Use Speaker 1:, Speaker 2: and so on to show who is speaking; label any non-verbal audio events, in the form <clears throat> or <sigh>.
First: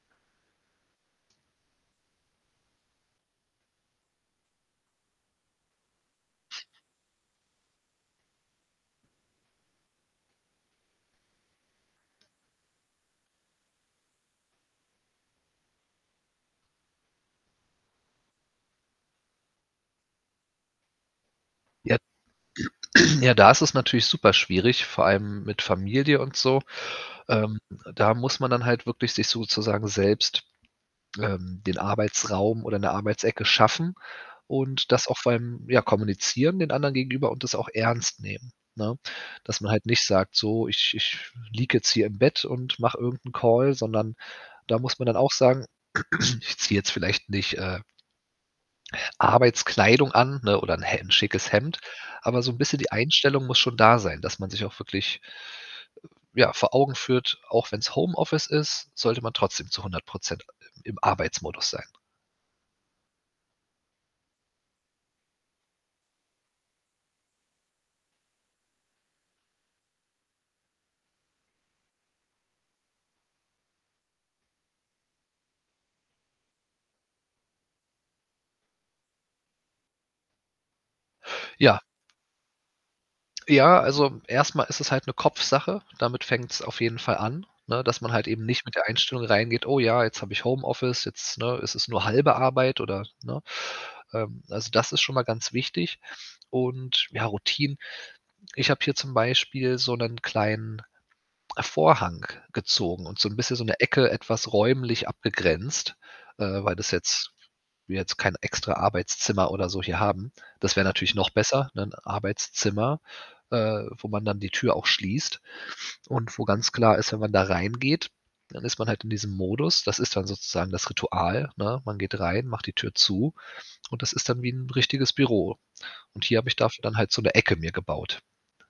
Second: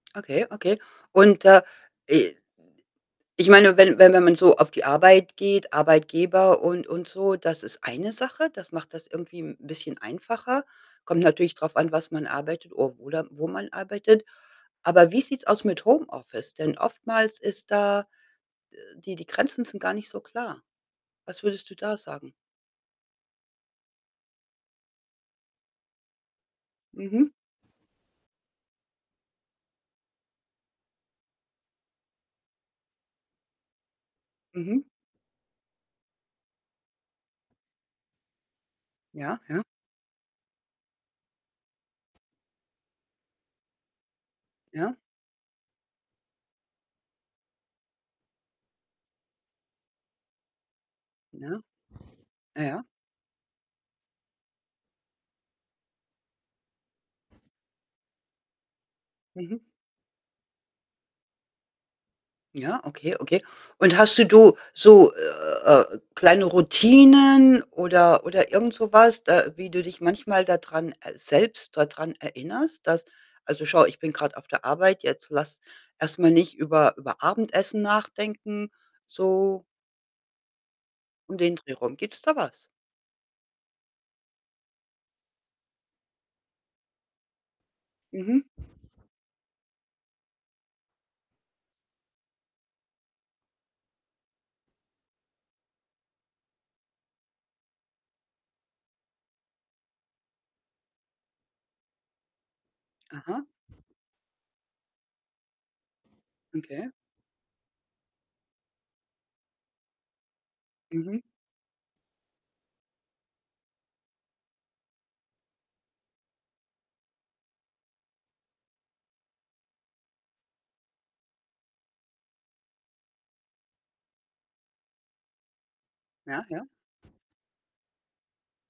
Speaker 1: Okay, okay. Und, äh, i ich meine, wenn wenn wenn man so auf die Arbeit geht, Arbeitgeber und und so, das ist eine Sache. Das macht das irgendwie 'n bisschen einfacher. Kommt natürlich drauf an, was man arbeitet o oder wo man arbeitet. Aber wie sieht's aus mit Homeoffice? Denn oftmals ist da d die die Grenzen sind gar nicht so klar. Was würdest du da
Speaker 2: Ja.
Speaker 1: sagen?
Speaker 2: <clears throat> Ja, da ist es natürlich super schwierig, vor allem mit Familie und so.
Speaker 1: Mhm.
Speaker 2: Ähm, da muss man dann halt wirklich sich sozusagen selbst, ähm, den Arbeitsraum oder 'ne Arbeitsecke schaffen
Speaker 1: Mhm.
Speaker 2: und das auch vor allem, ja, kommunizieren den anderen gegenüber und das auch ernst nehmen, ne?
Speaker 1: Ja, ja.
Speaker 2: Dass man halt nicht sagt: „So, ich ich liege jetzt hier im Bett und mache irgend 'n Call“, sondern da
Speaker 1: Ja.
Speaker 2: muss man dann auch sagen: <clears throat> „Ich ziehe jetzt vielleicht nicht, äh, Arbeitskleidung an, ne oder 'n Hem 'n schickes
Speaker 1: Ja.
Speaker 2: Hemd“, aber so 'n bisschen
Speaker 1: Ja.
Speaker 2: die Einstellung muss schon da sein, dass man sich auch wirklich ja, vor Augen führt, auch wenn's Homeoffice ist, sollte man
Speaker 1: Mhm.
Speaker 2: trotzdem zu 100 % i im Arbeitsmodus sein.
Speaker 1: Ja, okay, okay. Und hast du du so, äh, kleine Routinen oder oder irgend so was, d äh, wie du dich manchmal dadran äh, selbst dadran erinnerst, dass „also, schau, ich bin grad auf der Arbeit jetzt, lass erst mal nicht über über Abendessen nachdenken“, so und den Dreh
Speaker 2: Ja.
Speaker 1: rum. Gibt's da was?
Speaker 2: Ja, also, erst mal ist es halt 'ne Kopfsache. Damit fängt's auf jeden Fall an, ne, dass man halt
Speaker 1: Mhm.
Speaker 2: eben nicht mit der Einstellung reingeht: „Oh ja, jetzt habe ich Homeoffice, jetzt, ne, ist es nur 1/2 Arbeit“, oder, ne? Ähm, also, das ist schon mal ganz wichtig und ja, Routinen ich habe hier zum Beispiel so 'nen kleinen Vorhang gezogen und so 'n
Speaker 1: Aha.
Speaker 2: bisschen so 'ne Ecke etwas räumlich abgegrenzt, äh, weil das
Speaker 1: Okay.
Speaker 2: jetzt wir jetzt kein extra Arbeitszimmer oder so hier haben. Das wär natürlich
Speaker 1: Mhm.
Speaker 2: noch besser, ne, 'n Arbeitszimmer, äh, wo man dann die Tür auch schließt und wo ganz klar ist, wenn man da reingeht, dann ist man halt in diesem Modus. Das ist dann sozusagen das Ritual, ne? Man geht rein, macht die Tür zu und das ist dann wie 'n richtiges Büro und hier
Speaker 1: Ja,
Speaker 2: habe ich
Speaker 1: ja.
Speaker 2: dafür dann halt so 'ne Ecke mir gebaut.